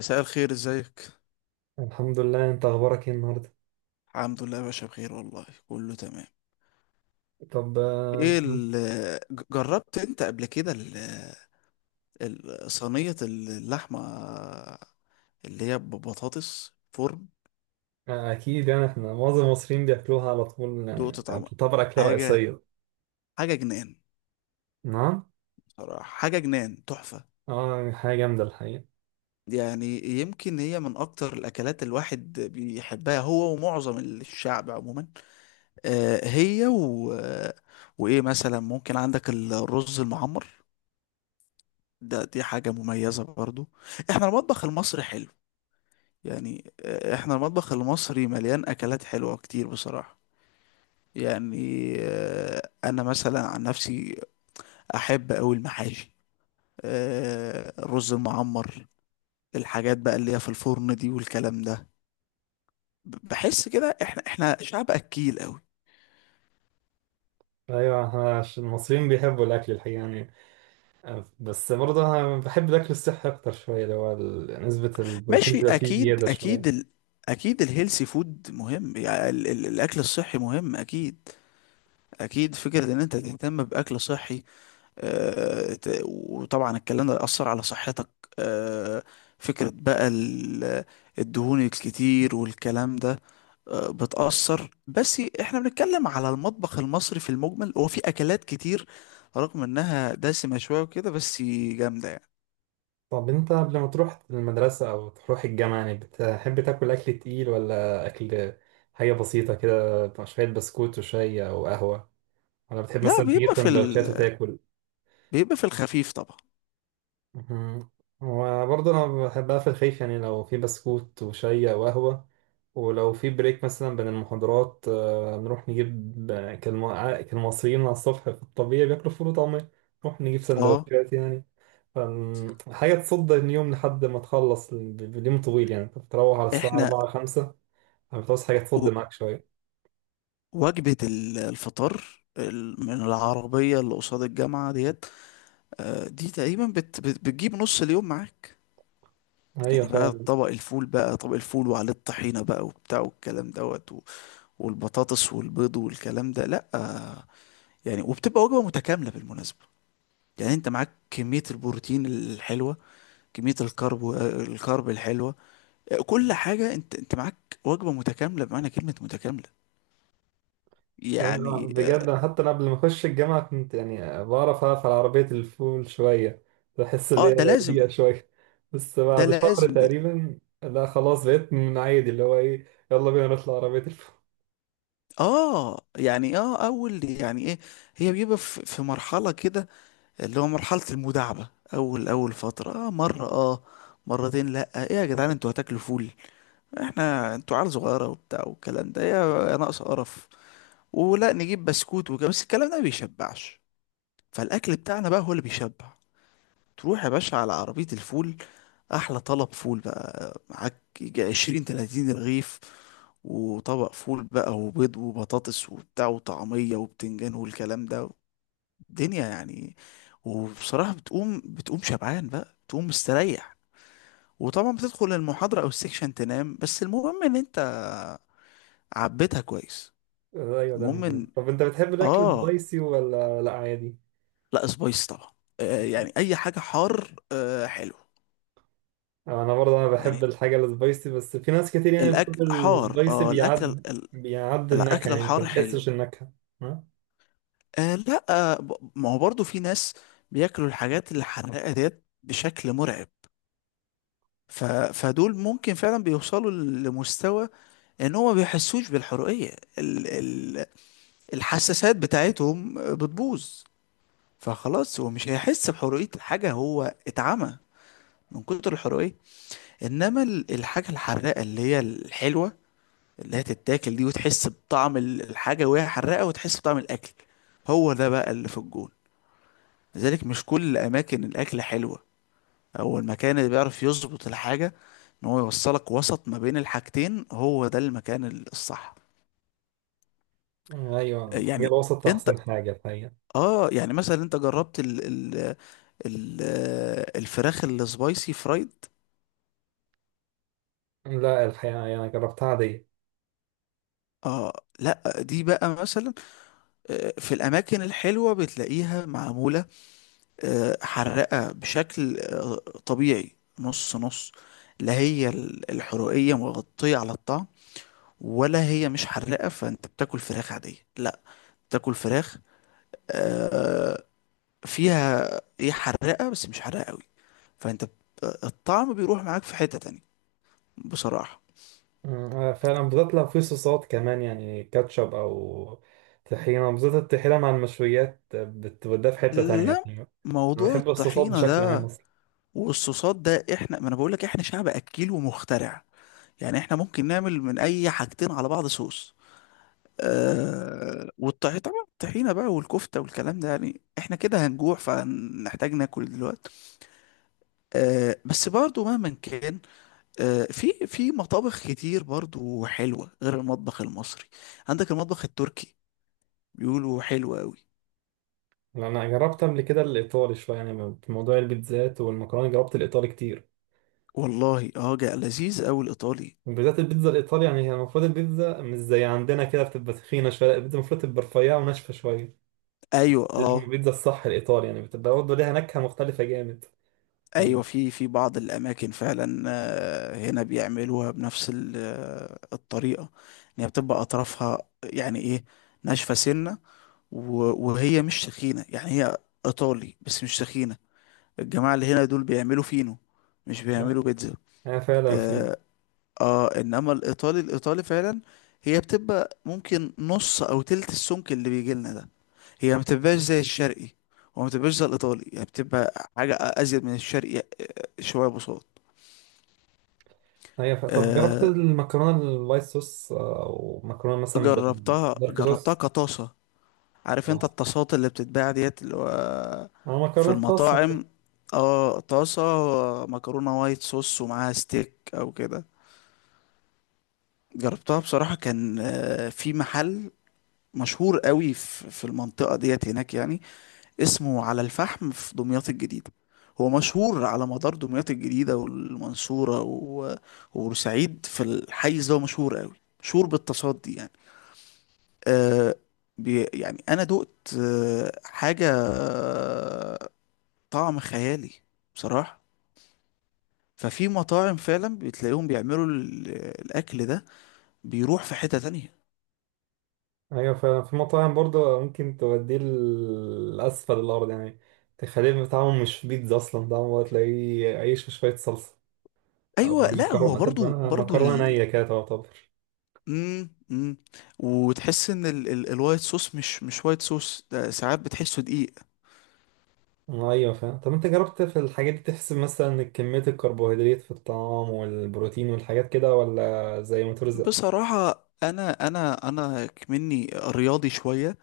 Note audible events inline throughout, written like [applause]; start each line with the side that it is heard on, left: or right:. left: مساء الخير، ازيك؟
right: الحمد لله، انت اخبارك ايه النهارده؟
left: الحمد لله يا باشا بخير، والله كله تمام.
right: طب
left: ايه جربت انت قبل كده صينية اللحمة اللي هي ببطاطس فرن؟
right: اكيد يعني احنا معظم المصريين بياكلوها على طول،
left: دقت
right: آه،
left: طعمها؟
right: بتعتبر اكله
left: حاجة،
right: رئيسيه.
left: حاجة جنان.
right: نعم.
left: صراحة حاجة جنان، تحفة.
right: اه يعني حاجه جامده الحقيقه.
left: يعني يمكن هي من اكتر الاكلات الواحد بيحبها، هو ومعظم الشعب عموما. آه هي وايه مثلا؟ ممكن عندك الرز المعمر، ده دي حاجة مميزة برضو. احنا المطبخ المصري حلو، يعني احنا المطبخ المصري مليان اكلات حلوة كتير بصراحة. يعني انا مثلا عن نفسي احب اوي المحاشي، الرز المعمر، الحاجات بقى اللي هي في الفرن دي والكلام ده. بحس كده احنا شعب اكيل اوي.
right: ايوه احنا المصريين بيحبوا الاكل الحقيقه يعني، بس برضه انا بحب الاكل الصحي اكتر شويه اللي هو نسبه البروتين
left: ماشي،
right: بيبقى فيه
left: اكيد
right: زياده
left: اكيد
right: شويه.
left: اكيد الهيلثي فود مهم، يعني الاكل الصحي مهم اكيد. اكيد فكرة ان انت تهتم باكل صحي، وطبعا الكلام ده يأثر على صحتك. آه، فكرة بقى الدهون الكتير والكلام ده بتأثر. بس احنا بنتكلم على المطبخ المصري في المجمل، هو في أكلات كتير رغم انها دسمة شوية وكده، بس جامدة يعني.
right: طب انت قبل ما تروح المدرسه او تروح الجامعه يعني بتحب تاكل اكل تقيل، ولا اكل حاجه بسيطه كده شويه بسكوت وشاي او قهوه؟ انا بتحب
left: لا،
right: مثلا تجيب
left: بيبقى في
right: سندوتشات وتاكل؟
left: بيبقى في الخفيف طبعا.
right: مهم. وبرضه انا بحب اقفل خفيف يعني لو في بسكوت وشاي او قهوه، ولو في بريك مثلا بين المحاضرات نروح نجيب، كالمصريين على الصبح في الطبيعي بياكلوا فول وطعمية، نروح نجيب
left: اه
right: سندوتشات يعني. حاجة تصد اليوم لحد ما تخلص اليوم طويل يعني، انت بتروح على الساعة
left: احنا،
right: 4 5 فبتعوز حاجة تصد
left: و-
right: معاك شوية.
left: وجبة الفطار من العربية اللي قصاد الجامعة ديت، دي تقريبا بتجيب نص اليوم معاك. يعني
right: أيوة.
left: بقى طبق الفول، بقى طبق الفول وعليه الطحينة بقى وبتاع والكلام دوت، والبطاطس والبيض والكلام ده، لا، يعني وبتبقى وجبة متكاملة بالمناسبة. يعني انت معاك كمية البروتين الحلوة، كمية الكرب، الكرب الحلوة، كل حاجة، انت معاك وجبة متكاملة بمعنى كلمة متكاملة،
right: ايوه
left: يعني.
right: بجد، أنا حتى انا قبل ما اخش الجامعه كنت يعني بعرف اقف على عربيه الفول شويه، بحس ان
left: اه ده
right: هي
left: لازم،
right: بيئه شويه، بس
left: ده
right: بعد شهر
left: لازم ده.
right: تقريبا لا خلاص بقيت من عادي اللي هو ايه يلا بينا نطلع عربيه الفول.
left: اه يعني اه اول يعني ايه؟ هي بيبقى في مرحلة كده اللي هو مرحلة المداعبة، أول أول فترة، آه مرة، آه مرتين. لأ، إيه يا جدعان انتوا هتاكلوا فول؟ احنا انتوا عيال صغيرة وبتاع والكلام ده، يا يا ناقص قرف. ولا نجيب بسكوت وكده، بس الكلام ده ما بيشبعش، فالأكل بتاعنا بقى هو اللي بيشبع. تروح يا باشا على عربية الفول، أحلى طلب فول بقى، معاك يجي عشرين تلاتين رغيف، وطبق فول بقى وبيض وبطاطس وبتاع وطعمية وبتنجان والكلام ده، دنيا يعني. وبصراحة بتقوم شبعان بقى، بتقوم مستريح. وطبعا بتدخل المحاضرة او السكشن تنام، بس المهم ان انت عبيتها كويس.
right: [laughs] ايوه ده
left: المهم
right: المهم.
left: ان
right: طب انت بتحب الاكل
left: اه،
right: سبايسي ولا لا عادي؟
left: لا سبايس طبعا. آه يعني اي حاجة حار، آه حلو،
right: انا برضه انا بحب
left: يعني
right: الحاجه السبايسي، بس في ناس كتير يعني
left: الاكل
right: بتقول
left: حار،
right: السبايسي
left: اه الاكل
right: بيعد، بيعد النكهه
left: الاكل
right: يعني انت
left: الحار
right: ما
left: حلو.
right: بتحسش النكهه. ها؟
left: آه لا، آه ما هو برضو في ناس بياكلوا الحاجات الحراقة ديت بشكل مرعب، ف... فدول ممكن فعلا بيوصلوا لمستوى ان هو ما بيحسوش بالحرية، ال ال الحساسات بتاعتهم بتبوظ، فخلاص هو مش هيحس بحرية الحاجة، هو اتعمى من كتر الحرية. انما الحاجة الحراقة اللي هي الحلوة، اللي هي تتاكل دي وتحس بطعم الحاجة وهي حراقة وتحس بطعم الاكل، هو ده بقى اللي في الجون. لذلك مش كل الاماكن الاكل حلوة، هو المكان اللي بيعرف يظبط الحاجة ان هو يوصلك وسط ما بين الحاجتين، هو ده المكان الصح
right: ايوه الحاجه
left: يعني.
right: الوسط
left: انت
right: احسن حاجه الحقيقه.
left: اه يعني مثلا انت جربت ال ال ال الفراخ السبايسي فرايد؟
right: لا الحقيقة يعني جربتها عادية.
left: اه لا، دي بقى مثلا في الاماكن الحلوه بتلاقيها معموله حراقه بشكل طبيعي، نص نص. لا هي الحرقيه مغطيه على الطعم، ولا هي مش حراقه فانت بتاكل فراخ عاديه، لا بتاكل فراخ آه، فيها ايه حراقه بس مش حراقه قوي، الطعم بيروح معاك في حته تانية بصراحه.
right: مم، أنا فعلا بالذات لو في صوصات كمان يعني كاتشب أو طحينة، بالذات الطحينة مع المشويات بتوديها في حتة تانية
left: لا
right: يعني. أنا
left: موضوع
right: بحب الصوصات
left: الطحينة
right: بشكل عام
left: ده
right: أصلا.
left: والصوصات ده، احنا ما انا بقول لك احنا شعب اكيل ومخترع، يعني احنا ممكن نعمل من اي حاجتين على بعض صوص. آه والطحينة طبعا، الطحينة بقى والكفتة والكلام ده، يعني احنا كده هنجوع فهنحتاج ناكل دلوقتي. آه بس برضو مهما كان، آه في مطابخ كتير برضو حلوة غير المطبخ المصري، عندك المطبخ التركي بيقولوا حلو قوي.
right: لأن أنا جربت قبل كده الإيطالي شوية يعني في موضوع البيتزات والمكرونة، جربت الإيطالي كتير.
left: والله اه، جا لذيذ قوي الايطالي.
right: وبالذات البيتزا الإيطالي، يعني هي المفروض البيتزا مش زي عندنا كده بتبقى تخينة شوية، لا، البيتزا المفروض تبقى رفيعة وناشفة شوية.
left: ايوه
right: دي
left: اه،
right: البيتزا الصح الإيطالي يعني بتبقى برضه ليها نكهة مختلفة جامد. عن-
left: ايوه في بعض الاماكن فعلا هنا بيعملوها بنفس الطريقه، ان هي بتبقى اطرافها، يعني ايه، ناشفه سنه، وهي مش تخينه، يعني هي ايطالي بس مش تخينه. الجماعه اللي هنا دول بيعملوا فينو، مش بيعملوا بيتزا.
right: أنا فعلا في.
left: اه, انما الايطالي فعلا هي بتبقى ممكن نص او تلت السمك اللي بيجي لنا ده. هي ما بتبقاش زي الشرقي، وما بتبقاش زي الايطالي، يعني بتبقى حاجه ازيد من الشرقي، شويه بساط.
right: طب جربت
left: آه،
right: المكرونه الوايت صوص، او مكرونه مثلا
left: جربتها،
right: بالدارك
left: جربتها
right: صوص؟
left: كطاسة. عارف
right: اه
left: انت الطاسات اللي بتتباع ديت اللي هو
right: انا
left: في
right: مكرونه طاس.
left: المطاعم؟ اه طاسة، مكرونة وايت صوص ومعاها ستيك او كده، جربتها بصراحة، كان في محل مشهور قوي في المنطقة ديت هناك، يعني اسمه على الفحم في دمياط الجديدة، هو مشهور على مدار دمياط الجديدة والمنصورة وبورسعيد، في الحيز ده هو مشهور قوي، مشهور بالطاسات دي يعني. آه بي يعني انا دقت آه حاجه آه، طعم خيالي بصراحه. ففي مطاعم فعلا بتلاقيهم بيعملوا الاكل ده بيروح في حته تانية.
right: ايوه فعلا في مطاعم برضه ممكن توديه لاسفل الارض يعني، تخليه طعمه مش بيتزا اصلا، طعمه تلاقيه عيش وشويه صلصه، او
left: ايوه لا هو
right: المكرونه تبقى
left: برضو
right: مكرونه نيه كده تعتبر.
left: مم مم. وتحس ان الوايت صوص مش وايت صوص ده، ساعات بتحسه دقيق.
right: ايوه فعلا. طب انت جربت في الحاجات دي تحسب مثلا كميه الكربوهيدرات في الطعام والبروتين والحاجات كده، ولا زي ما ترزق؟
left: بصراحه انا مني رياضي شويه،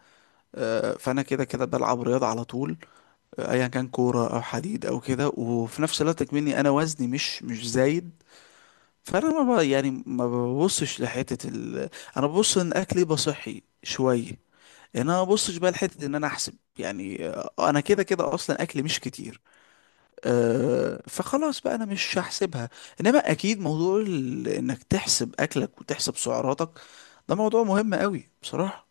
left: فانا كده كده بلعب رياضه على طول، ايا كان كوره او حديد او كده، وفي نفس الوقت اكمني انا وزني مش زايد. فانا ما ب- يعني ما ببصش لحته انا ببص ان اكلي يبقى صحي شويه، ان انا ما ببصش بقى لحته ان انا احسب يعني، انا كده كده اصلا اكلي مش كتير، أه فخلاص بقى انا مش هحسبها. انما اكيد موضوع انك تحسب اكلك وتحسب سعراتك ده موضوع مهم قوي بصراحه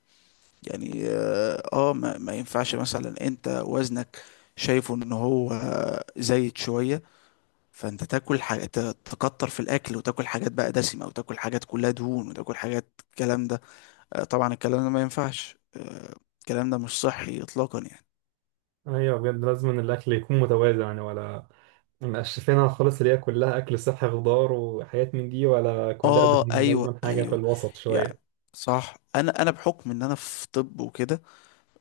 left: يعني. اه ما ينفعش مثلا انت وزنك شايفه ان هو زايد شوية، فانت تاكل حاجة تكتر في الاكل، وتاكل حاجات بقى دسمة، وتاكل حاجات كلها دهون، وتاكل حاجات الكلام ده. طبعا الكلام ده ما ينفعش، الكلام ده مش صحي اطلاقا يعني.
right: ايوه بجد لازم إن الاكل يكون متوازن يعني، ولا مقشفينها خالص اللي هي كلها أكل صحي خضار وحاجات من دي، ولا كلها
left: اه
right: دهون؟
left: ايوه،
right: لازم حاجة في
left: ايوه
right: الوسط شوية.
left: يعني صح، انا بحكم ان انا في طب وكده،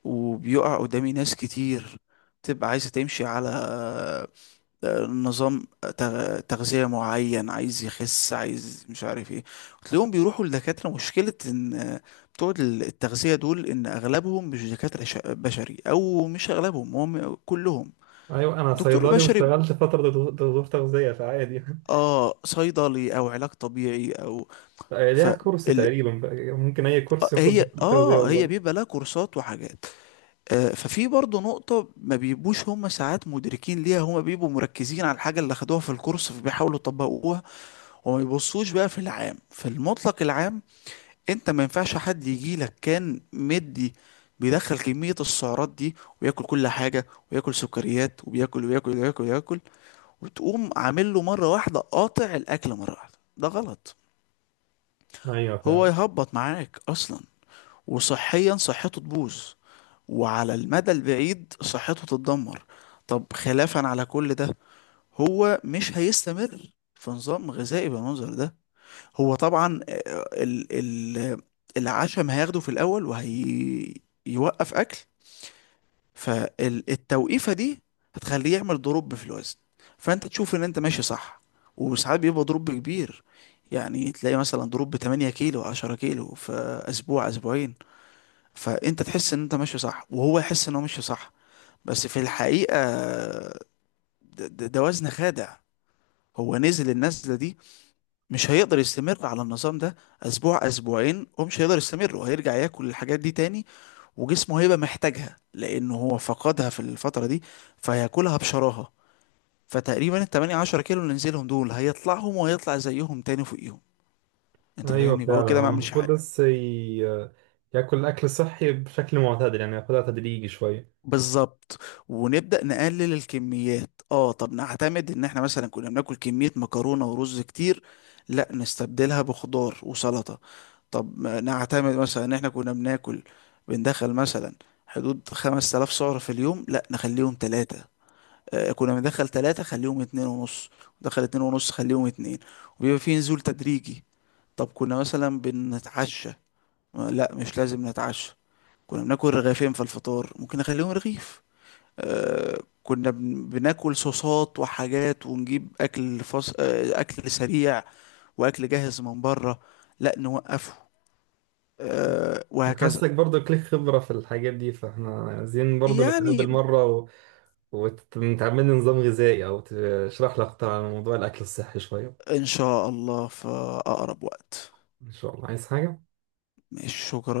left: وبيقع قدامي ناس كتير بتبقى عايزة تمشي على نظام تغذية معين، عايز يخس، عايز مش عارف ايه، وتلاقيهم بيروحوا لدكاترة. مشكلة ان بتوع التغذية دول ان اغلبهم مش دكاترة بشري، او مش اغلبهم، هم كلهم.
right: أيوة. أنا
left: دكتور
right: صيدلي
left: بشري؟
right: واشتغلت فترة دكتور، دكتور تغذية فعادي.
left: اه صيدلي او علاج طبيعي او
right: [laughs]
left: ف
right: ليها كورس
left: ال...
right: تقريبا. ممكن أي كورس ياخد
left: هي
right: دكتور تغذية
left: اه هي
right: والله.
left: بيبقى لها كورسات وحاجات. آه ففي برضه نقطة ما بيبقوش هم ساعات مدركين ليها، هم بيبقوا مركزين على الحاجة اللي اخدوها في الكورس فبيحاولوا يطبقوها، وما يبصوش بقى في العام، في المطلق العام. انت ما ينفعش حد يجي لك كان مدي بيدخل كمية السعرات دي وياكل كل حاجة وياكل سكريات وبياكل وياكل وياكل وياكل، وتقوم عامل له مرة واحدة قاطع الأكل مرة واحدة، ده غلط.
right: أيوه
left: هو
right: فعلا.
left: يهبط معاك أصلا، وصحيا صحته تبوظ، وعلى المدى البعيد صحته تتدمر. طب خلافا على كل ده، هو مش هيستمر في نظام غذائي بالمنظر ده. هو طبعا آه، ال ال العشم هياخده في الاول وهيوقف اكل. فالتوقيفه دي هتخليه يعمل دروب في الوزن، فانت تشوف ان انت ماشي صح، وساعات بيبقى دروب كبير، يعني تلاقي مثلا دروب 8 كيلو 10 كيلو في اسبوع اسبوعين، فانت تحس ان انت ماشي صح وهو يحس ان هو ماشي صح. بس في الحقيقه ده وزن خادع، هو نزل النزله دي مش هيقدر يستمر على النظام ده اسبوع اسبوعين، ومش هيقدر يستمر وهيرجع ياكل الحاجات دي تاني، وجسمه هيبقى محتاجها لانه هو فقدها في الفترة دي فهياكلها بشراهة. فتقريبا ال 8 10 كيلو اللي نزلهم دول هيطلعهم وهيطلع زيهم تاني فوقيهم. انت
right: أيوه
left: فاهمني؟ يبقى هو
right: فعلا،
left: كده
right: هو
left: ما عملش
right: المفروض
left: حاجة.
right: بس ياكل أكل صحي بشكل معتدل يعني، ياخدها تدريجي شوية.
left: بالظبط، ونبدأ نقلل الكميات. اه طب نعتمد ان احنا مثلا كنا بناكل كمية مكرونة ورز كتير، لا نستبدلها بخضار وسلطة. طب ما نعتمد مثلا ان احنا كنا بناكل، بندخل مثلا حدود 5000 سعر في اليوم، لا نخليهم ثلاثة، آه كنا بندخل ثلاثة خليهم اتنين ونص، ندخل اتنين ونص خليهم اتنين، وبيبقى في نزول تدريجي. طب كنا مثلا بنتعشى لا مش لازم نتعشى، كنا بناكل رغيفين في الفطار ممكن نخليهم رغيف، آه، كنا بناكل صوصات وحاجات، ونجيب اكل فص... آه، اكل سريع واكل جاهز من بره لا نوقفه،
right: أنا
left: وهكذا.
right: حاسك برضو ليك خبرة في الحاجات دي، فاحنا عايزين برضو نتقابل
left: يعني
right: مرة، وتعمل لي نظام غذائي او تشرح لي اكتر عن موضوع الاكل الصحي شويه.
left: إن شاء الله في أقرب وقت.
right: ان شاء الله عايز حاجه.
left: ماشي، شكرا.